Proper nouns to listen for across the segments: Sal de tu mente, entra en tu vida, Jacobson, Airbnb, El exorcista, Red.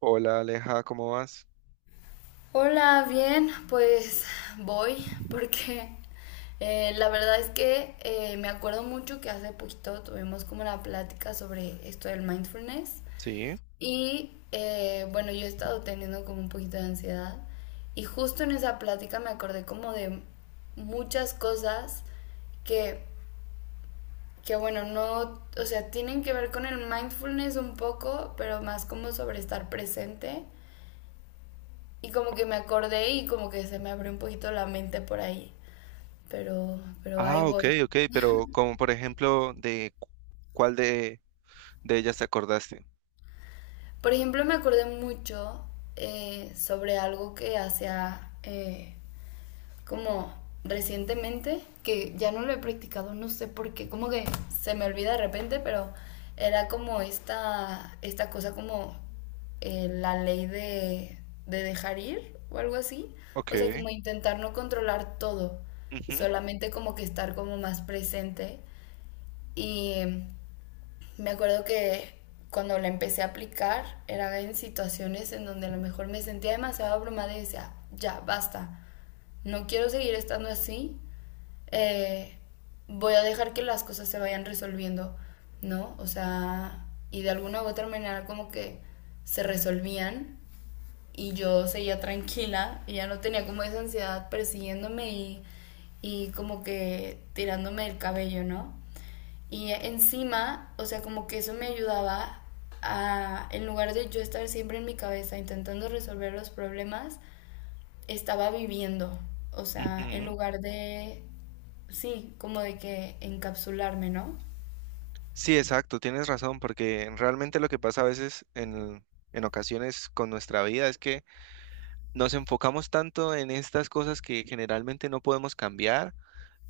Hola Aleja, ¿cómo vas? Hola, bien, pues voy porque la verdad es que me acuerdo mucho que hace poquito tuvimos como una plática sobre esto del mindfulness Sí. y bueno, yo he estado teniendo como un poquito de ansiedad y justo en esa plática me acordé como de muchas cosas que, que bueno, no, o sea, tienen que ver con el mindfulness un poco, pero más como sobre estar presente y como que me acordé y como que se me abrió un poquito la mente por ahí. Pero ahí Ah, ok, voy. ok, pero como por ejemplo, ¿cuál de ellas te acordaste? Por ejemplo, me acordé mucho sobre algo que hacía como recientemente, que ya no lo he practicado, no sé por qué, como que se me olvida de repente, pero era como esta cosa como la ley de dejar ir o algo así. O sea, Ok. como intentar no controlar todo, Ujú, solamente como que estar como más presente. Y me acuerdo que cuando la empecé a aplicar era en situaciones en donde a lo mejor me sentía demasiado abrumada y decía, ya, basta, no quiero seguir estando así, eh, voy a dejar que las cosas se vayan resolviendo, ¿no? O sea, y de alguna u otra manera como que se resolvían y yo seguía tranquila y ya no tenía como esa ansiedad persiguiéndome y como que tirándome el cabello, ¿no? Y encima, o sea, como que eso me ayudaba a, en lugar de yo estar siempre en mi cabeza intentando resolver los problemas, estaba viviendo. O sea, en ujú. lugar de, sí, como de que encapsularme, ¿no? Sí, exacto, tienes razón, porque realmente lo que pasa a veces en ocasiones con nuestra vida es que nos enfocamos tanto en estas cosas que generalmente no podemos cambiar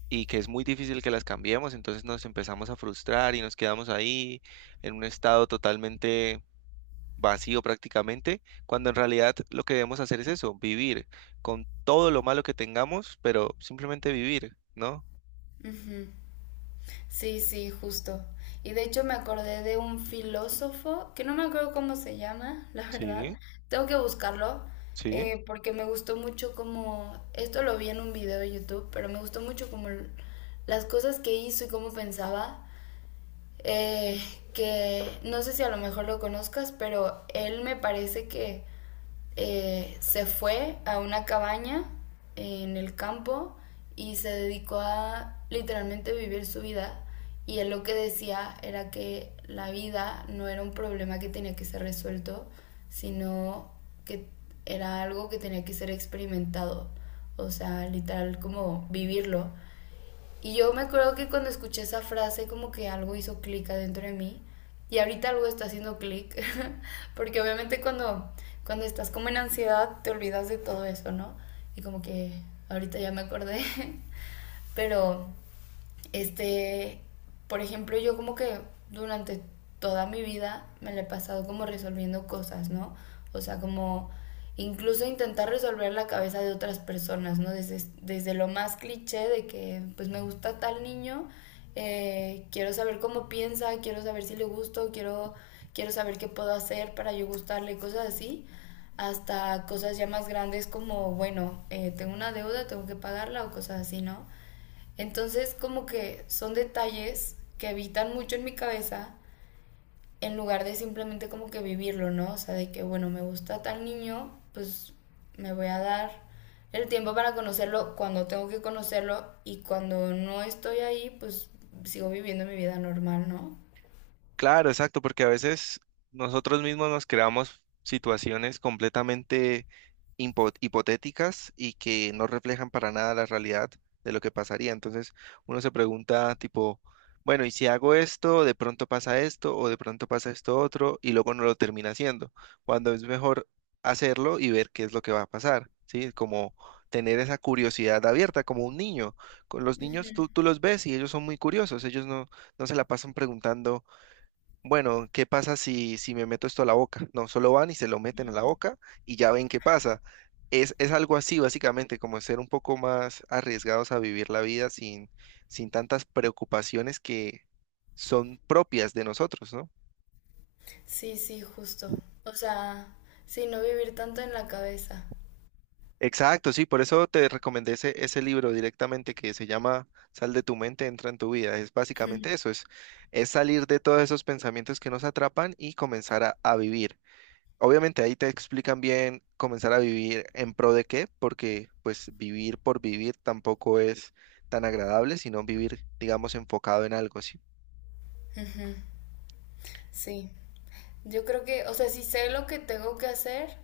y que es muy difícil que las cambiemos, entonces nos empezamos a frustrar y nos quedamos ahí en un estado totalmente vacío prácticamente, cuando en realidad lo que debemos hacer es eso, vivir con todo lo malo que tengamos, pero simplemente vivir, ¿no? Ujú. Sí, sí, justo. Y de hecho me acordé de un filósofo, que no me acuerdo cómo se llama, la verdad. Sí, Tengo que buscarlo, sí. Porque me gustó mucho como, esto lo vi en un video de YouTube, pero me gustó mucho como las cosas que hizo y cómo pensaba. Eh, que no sé si a lo mejor lo conozcas, pero él me parece que se fue a una cabaña en el campo y se dedicó a literalmente vivir su vida. Y él lo que decía era que la vida no era un problema que tenía que ser resuelto, sino que era algo que tenía que ser experimentado. O sea, literal como vivirlo. Y yo me acuerdo que cuando escuché esa frase como que algo hizo clic adentro de mí y ahorita algo está haciendo clic, porque obviamente cuando estás como en ansiedad te olvidas de todo eso, ¿no? Y como que ahorita ya me acordé, pero este, por ejemplo, yo como que durante toda mi vida me la he pasado como resolviendo cosas, ¿no? O sea, como incluso intentar resolver la cabeza de otras personas, ¿no? Desde lo más cliché de que, pues me gusta tal niño, quiero saber cómo piensa, quiero saber si le gusto, quiero saber qué puedo hacer para yo gustarle, cosas así, hasta cosas ya más grandes como, bueno, tengo una deuda, tengo que pagarla o cosas así, ¿no? Entonces, como que son detalles que habitan mucho en mi cabeza en lugar de simplemente como que vivirlo, ¿no? O sea, de que, bueno, me gusta tal niño, pues me voy a dar el tiempo para conocerlo cuando tengo que conocerlo y cuando no estoy ahí, pues sigo viviendo mi vida normal, ¿no? Claro, exacto, porque a veces nosotros mismos nos creamos situaciones completamente hipotéticas y que no reflejan para nada la realidad de lo que pasaría. Entonces uno se pregunta tipo, bueno, ¿y si hago esto, de pronto pasa esto o de pronto pasa esto otro y luego no lo termina haciendo? Cuando es mejor hacerlo y ver qué es lo que va a pasar, ¿sí? Como tener esa curiosidad abierta, como un niño. Con los niños tú los ves y ellos son muy curiosos, ellos no, no se la pasan preguntando. Bueno, ¿qué pasa si me meto esto a la boca? No, solo van y se lo meten a la boca y ya ven qué pasa. Es algo así, básicamente, como ser un poco más arriesgados a vivir la vida sin tantas preocupaciones que son propias de nosotros, ¿no? Sí, sí, justo. O sea, sí, no vivir tanto en la cabeza. Exacto, sí, por eso te recomendé ese libro directamente que se llama Sal de tu mente, entra en tu vida. Es básicamente eso, es salir de todos esos pensamientos que nos atrapan y comenzar a vivir. Obviamente ahí te explican bien comenzar a vivir en pro de qué, porque pues vivir por vivir tampoco es tan agradable, sino vivir, digamos, enfocado en algo, ¿sí? Ujú. Sí, yo creo que, o sea, si sé lo que tengo que hacer,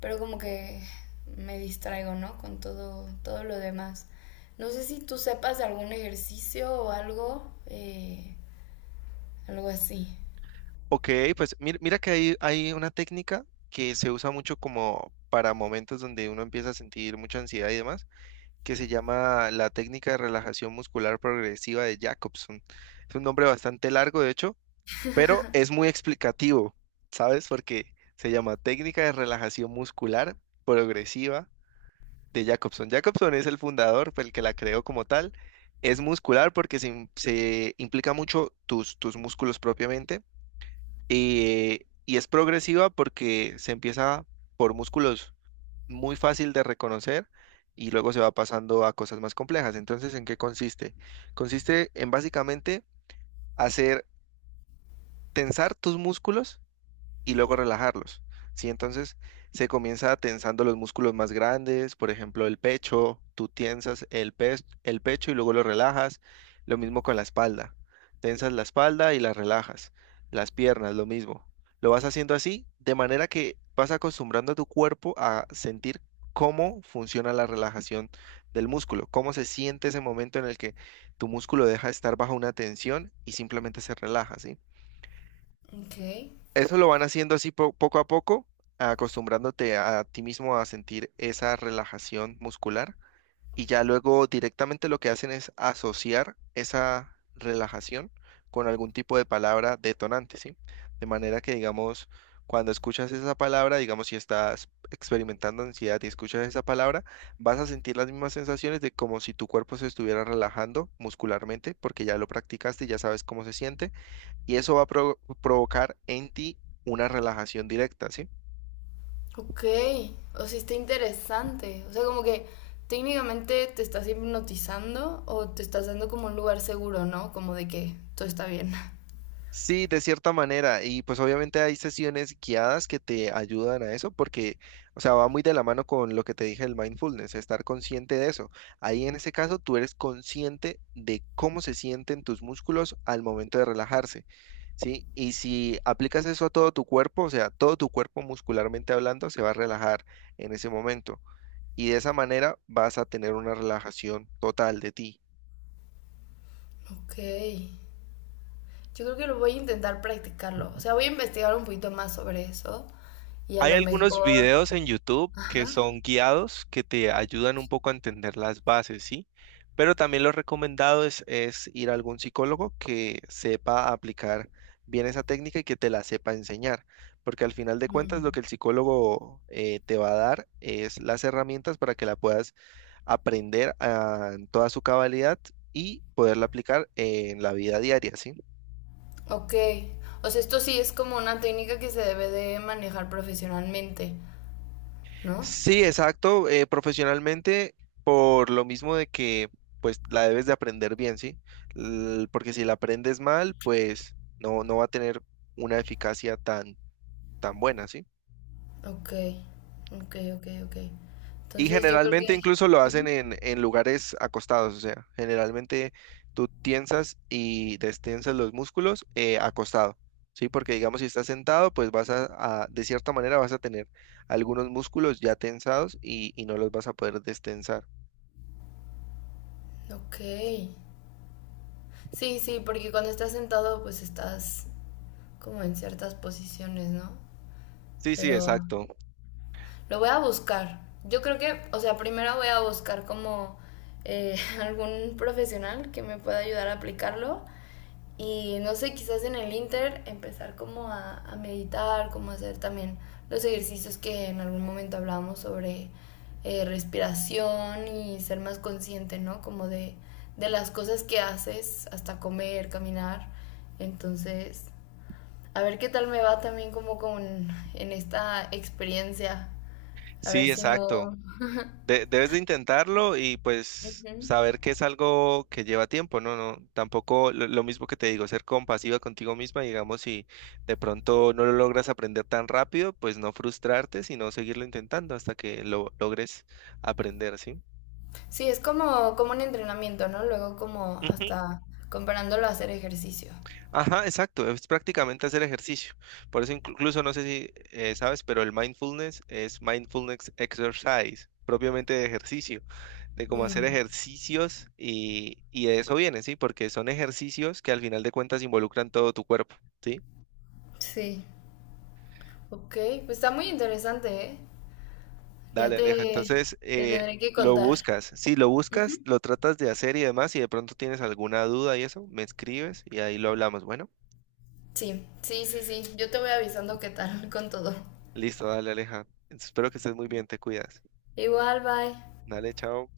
pero como que me distraigo, ¿no? Con todo, todo lo demás. No sé si tú sepas de algún ejercicio o algo, algo así. Ok, pues mira que hay una técnica que se usa mucho como para momentos donde uno empieza a sentir mucha ansiedad y demás, que se llama la técnica de relajación muscular progresiva de Jacobson. Es un nombre bastante largo, de hecho, pero es muy explicativo, ¿sabes? Porque se llama técnica de relajación muscular progresiva de Jacobson. Jacobson es el fundador, fue el que la creó como tal. Es muscular porque se implica mucho tus músculos propiamente y es progresiva porque se empieza por músculos muy fácil de reconocer y luego se va pasando a cosas más complejas. Entonces, ¿en qué consiste? Consiste en básicamente hacer tensar tus músculos y luego relajarlos. ¿Sí? Entonces se comienza tensando los músculos más grandes, por ejemplo, el pecho, tú tensas el pecho y luego lo relajas. Lo mismo con la espalda. Tensas la espalda y la relajas. Las piernas, lo mismo. Lo vas haciendo así, de manera que vas acostumbrando a tu cuerpo a sentir cómo funciona la relajación del músculo, cómo se siente ese momento en el que tu músculo deja de estar bajo una tensión y simplemente se relaja, ¿sí? Ok. Eso lo van haciendo así poco a poco, acostumbrándote a ti mismo a sentir esa relajación muscular y ya luego directamente lo que hacen es asociar esa relajación con algún tipo de palabra detonante, ¿sí? De manera que, digamos, cuando escuchas esa palabra, digamos, si estás experimentando ansiedad y escuchas esa palabra, vas a sentir las mismas sensaciones de como si tu cuerpo se estuviera relajando muscularmente porque ya lo practicaste, ya sabes cómo se siente y eso va a provocar en ti una relajación directa, ¿sí? Ok. O sea, está interesante. O sea, como que técnicamente te estás hipnotizando o te estás dando como un lugar seguro, ¿no? Como de que todo está bien. Sí, de cierta manera, y pues obviamente hay sesiones guiadas que te ayudan a eso, porque, o sea, va muy de la mano con lo que te dije del mindfulness, estar consciente de eso. Ahí en ese caso tú eres consciente de cómo se sienten tus músculos al momento de relajarse, ¿sí? Y si aplicas eso a todo tu cuerpo, o sea, todo tu cuerpo muscularmente hablando se va a relajar en ese momento, y de esa manera vas a tener una relajación total de ti. Ok. Yo creo que lo voy a intentar practicarlo. O sea, voy a investigar un poquito más sobre eso y a Hay lo algunos mejor... videos en YouTube que Ajá. son guiados que te ayudan un poco a entender las bases, ¿sí? Pero también lo recomendado es ir a algún psicólogo que sepa aplicar bien esa técnica y que te la sepa enseñar, porque al final de cuentas lo Mm. que el psicólogo te va a dar es las herramientas para que la puedas aprender en toda su cabalidad y poderla aplicar en la vida diaria, ¿sí? Ok, o sea, esto sí es como una técnica que se debe de manejar profesionalmente, ¿no? Sí, exacto, profesionalmente por lo mismo de que pues la debes de aprender bien, ¿sí? L- porque si la aprendes mal, pues no va a tener una eficacia tan buena, ¿sí? Ok, ok, ok, ok. Y Entonces yo creo generalmente que... incluso lo hacen Ujú. En lugares acostados, o sea, generalmente tú tiensas y destensas los músculos acostado, ¿sí? Porque digamos si estás sentado, pues vas de cierta manera vas a tener algunos músculos ya tensados y no los vas a poder destensar. Ok. Sí, sí, porque cuando estás sentado pues estás como en ciertas posiciones, ¿no? Sí, sí, Pero exacto. lo voy a buscar. Yo creo que, o sea, primero voy a buscar como eh, algún profesional que me pueda ayudar a aplicarlo. Y no sé, quizás en el Inter empezar como a meditar, como hacer también los ejercicios que en algún momento hablábamos sobre respiración y ser más consciente, ¿no? Como de las cosas que haces, hasta comer, caminar. Entonces, a ver qué tal me va también como con en esta experiencia. A ver Sí, si exacto. no. Debes de intentarlo y pues Ujú. saber que es algo que lleva tiempo, ¿no? No, tampoco lo mismo que te digo, ser compasiva contigo misma, digamos, si de pronto no lo logras aprender tan rápido, pues no frustrarte, sino seguirlo intentando hasta que lo logres aprender, ¿sí? Sí, es como, como un entrenamiento, ¿no? Luego como hasta comparándolo a hacer ejercicio. Ajá, exacto, es prácticamente hacer ejercicio. Por eso incluso no sé si sabes, pero el mindfulness es mindfulness exercise, propiamente de ejercicio, de cómo hacer Mm, ejercicios y de eso viene, ¿sí? Porque son ejercicios que al final de cuentas involucran todo tu cuerpo, ¿sí? sí, ok, pues está muy interesante, ¿eh? Ya Dale, Aleja, te, entonces te tendré que lo contar. buscas, sí, lo buscas, Ujú. lo tratas de hacer y demás, y de pronto tienes alguna duda y eso, me escribes y ahí lo hablamos. Bueno, Sí, sí, sí, sí, yo te voy avisando qué tal con todo. listo, dale, Aleja. Espero que estés muy bien, te cuidas. Igual, bye. Dale, chao.